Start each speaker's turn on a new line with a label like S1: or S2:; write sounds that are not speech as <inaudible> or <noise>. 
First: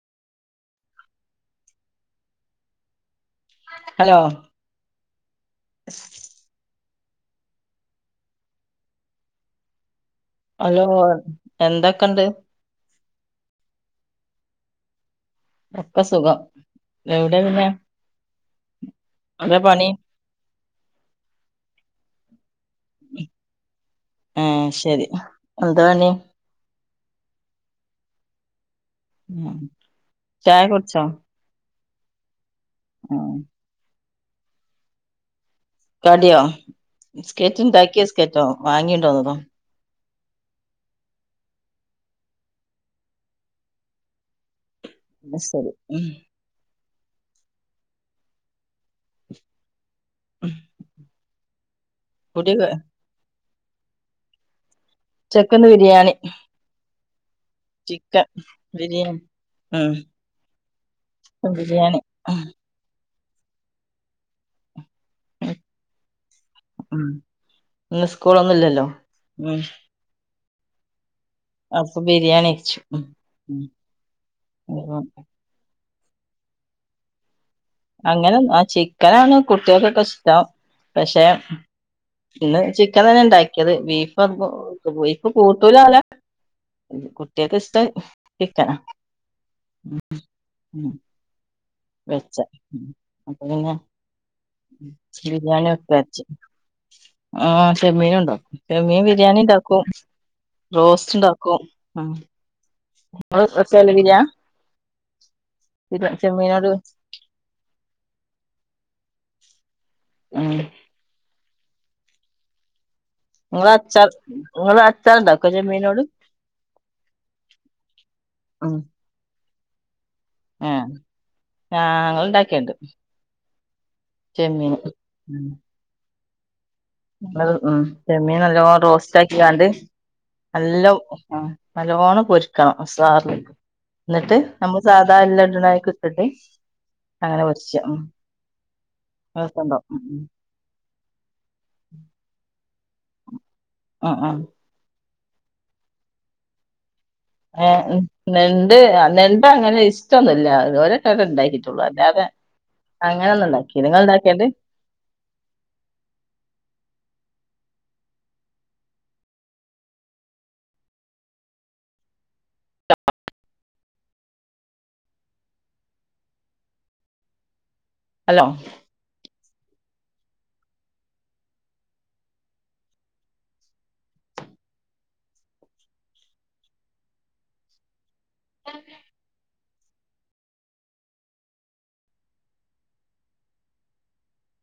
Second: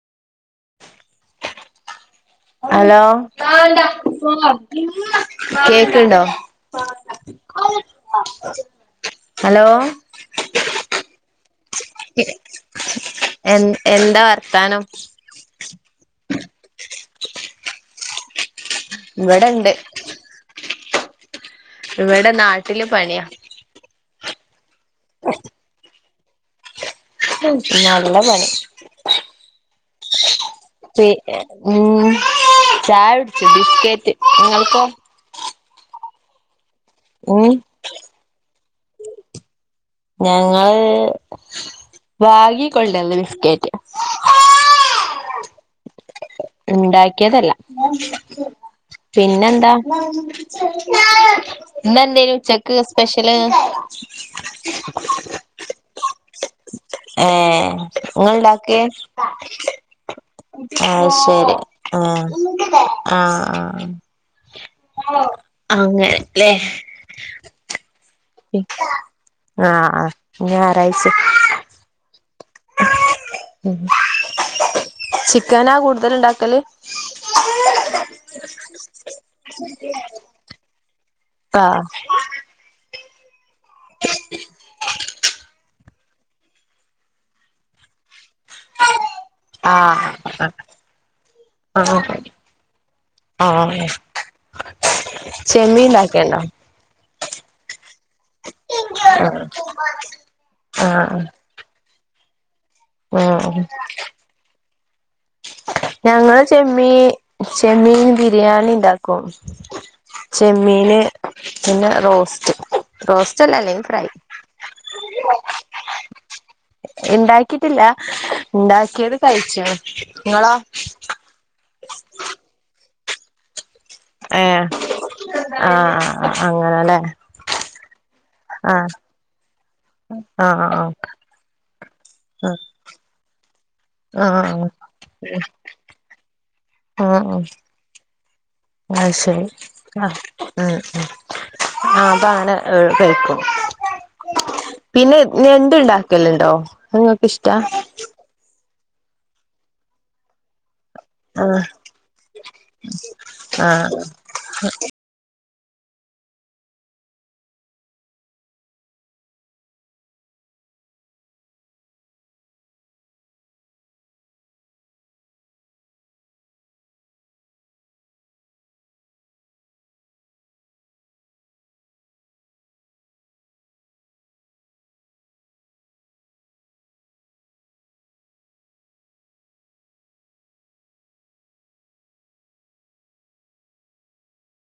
S1: hello
S2: hello
S1: കേക്ക്ണ്ടോ hello
S2: hello എന്തൊക്കെണ്ട്
S1: എൻ എന്താവർത്താനം
S2: ഒക്കെസുഖം എവിടെപിന്നെ
S1: ഇവടെണ്ട് ഇവിടെ നാട്ടില് പണിയാ
S2: ഉം ശരി എന്താ പണി
S1: നല്ല പണി
S2: ഉം ചായ കുടിച്ചോ
S1: പി ഉം ചായ
S2: ഉം
S1: കുടിച്ച് ബിസ്കേറ്റ് നിങ്ങൾക്കൊ
S2: കടിയോ
S1: ഉം
S2: ബിസ്കറ്റിണ്ടാക്കിയ ബിസ്കെറ്റോ വാങ്ങിട്ട് വന്നതോ
S1: ഞങ്ങള് വാങ്ങി കൊണ്ട് വന്ന ബിസ്ക്കറ്റ്
S2: അത് ശരി
S1: ഇണ്ടാക്കിയതല്ല പിന്നെന്താ
S2: ഉം
S1: ഇന്നെന്തേയിനു
S2: കുടിയൊക്കെ
S1: ഉച്ചക്ക് സ്പെഷ്യല്
S2: ഉച്ചക്കിന്ന് ബിരിയാണി
S1: ഏഹ്
S2: ചിക്കൻ
S1: ഇങ്ങൾണ്ടാക്കെ
S2: ബിരിയാണി ഉം
S1: അഹ് ശരി
S2: ബിരിയാണി
S1: അഹ്
S2: ഉം
S1: ആഹ് ആഹ് അഹ് അങ്ങനെ ല്ലെ
S2: ഉം ഇന്ന് സ്കൂളൊന്നുല്ലല്ലോ ഉം
S1: ഞാറാഴ്ചെ
S2: അപ്പൊ ബിരിയാണിയ്ചു ഉം ഉം
S1: ക്കന കൂട്തല്ണ്ടാക്കല്
S2: അങ്ങനെ ചിക്കനാണ് കുട്ട്യേക്കൊക്കെ ഇഷ്ടം പക്ഷെ
S1: പ്പാ
S2: ഇന്ന് ചിക്കൻ തന്നെണ്ടാക്കിയത് ബീഫ് പ്പൊ ബിഫ് കൂട്ടൂലാലെ കുട്ട്യേക് ഇഷ്ടഹ് ചിക്കന
S1: ആഹ്
S2: ഉം
S1: ആഹ്
S2: വെച്ച ഉം അപ്പപിന്നെ
S1: ആഹ്
S2: ചിക്കൻബിരിയാണി
S1: ചെമ്മീൻ
S2: വെക്കാര്ച്ച്
S1: ഇണ്ടാക്കേണ്ടോ
S2: ആഹ് ചെമ്മീനൂണ്ട് ചെമ്മീൻ ബിരിയാണിണ്ടാക്കും
S1: ആഹ്
S2: റോസ്റ്റ്ണ്ടാ ക്കും ഉം ഇങ്ങൾ
S1: ആഹ്
S2: വെക്കളിലെ ബിരിയാ
S1: ഞങ്ങള്
S2: ചെമ്മീനോട്
S1: ചെമ്മീ ചെമ്മീന് ബിരിയാണി ഇണ്ടാക്കും
S2: ഉം
S1: ചെമ്മീന് പിന്നെ റോസ്റ്റ് റോസ്റ്റല്ല അല്ലെങ്കി
S2: ഇങ്ങളച്ചാ
S1: ഫ്രൈ
S2: ഇങ്ങള് അച്ചാർണ്ടാക്കോ ചെമ്മീനോണ്ട്
S1: ഇണ്ടാക്കിട്ടില്ല ഇണ്ടാക്കിയത് കഴിച്ചീണ്
S2: ആഹ് നങ്ങളുണ്ടാകളുണ്ട്
S1: ഏ
S2: ചെമ്മീൻ
S1: ആഹ് അങ്ങനല്ലേ
S2: മ് ചെമ്മീൻ നല്ലോണം റോസ്റ്റ് ആക്കികാണ്ട്
S1: ആഹ്
S2: നല്ല നല്ലോണ്ണം
S1: ആഹ്
S2: പൊരിക്കണം സാറി എന്നിട്ട്
S1: ആഹ്
S2: നമ്മളെ സാധാ എല്ലാ അതിൽ ഇടുന്ന ഇട്ടിട്ട് അങ്ങനെ പൊരിച്ച
S1: ആ ശരി
S2: രസണ്ടാവും
S1: ആ
S2: ഉം
S1: ഉം ഉം ആ അപ്പൊ അത് കഴിക്കും
S2: ഉം ഉം
S1: പിന്നെ ഞെണ്ട് ഇണ്ടാക്കല് ഇണ്ടോ
S2: ഏഹ് ഉം നെണ്ട് നെണ്ട് അങ്ങനെ ഇഷ്ടംന്നുല്ല
S1: ആഹ്
S2: ഉണ്ടാക്കിട്ടുള്ളൂ അല്ലാതെ അങ്ങനെ ഒന്നും ഇണ്ടാക്കി
S1: ആഹ്
S2: നിങ്ങൾ ഇണ്ടാക്കിയത് ഹലോ <inaudible>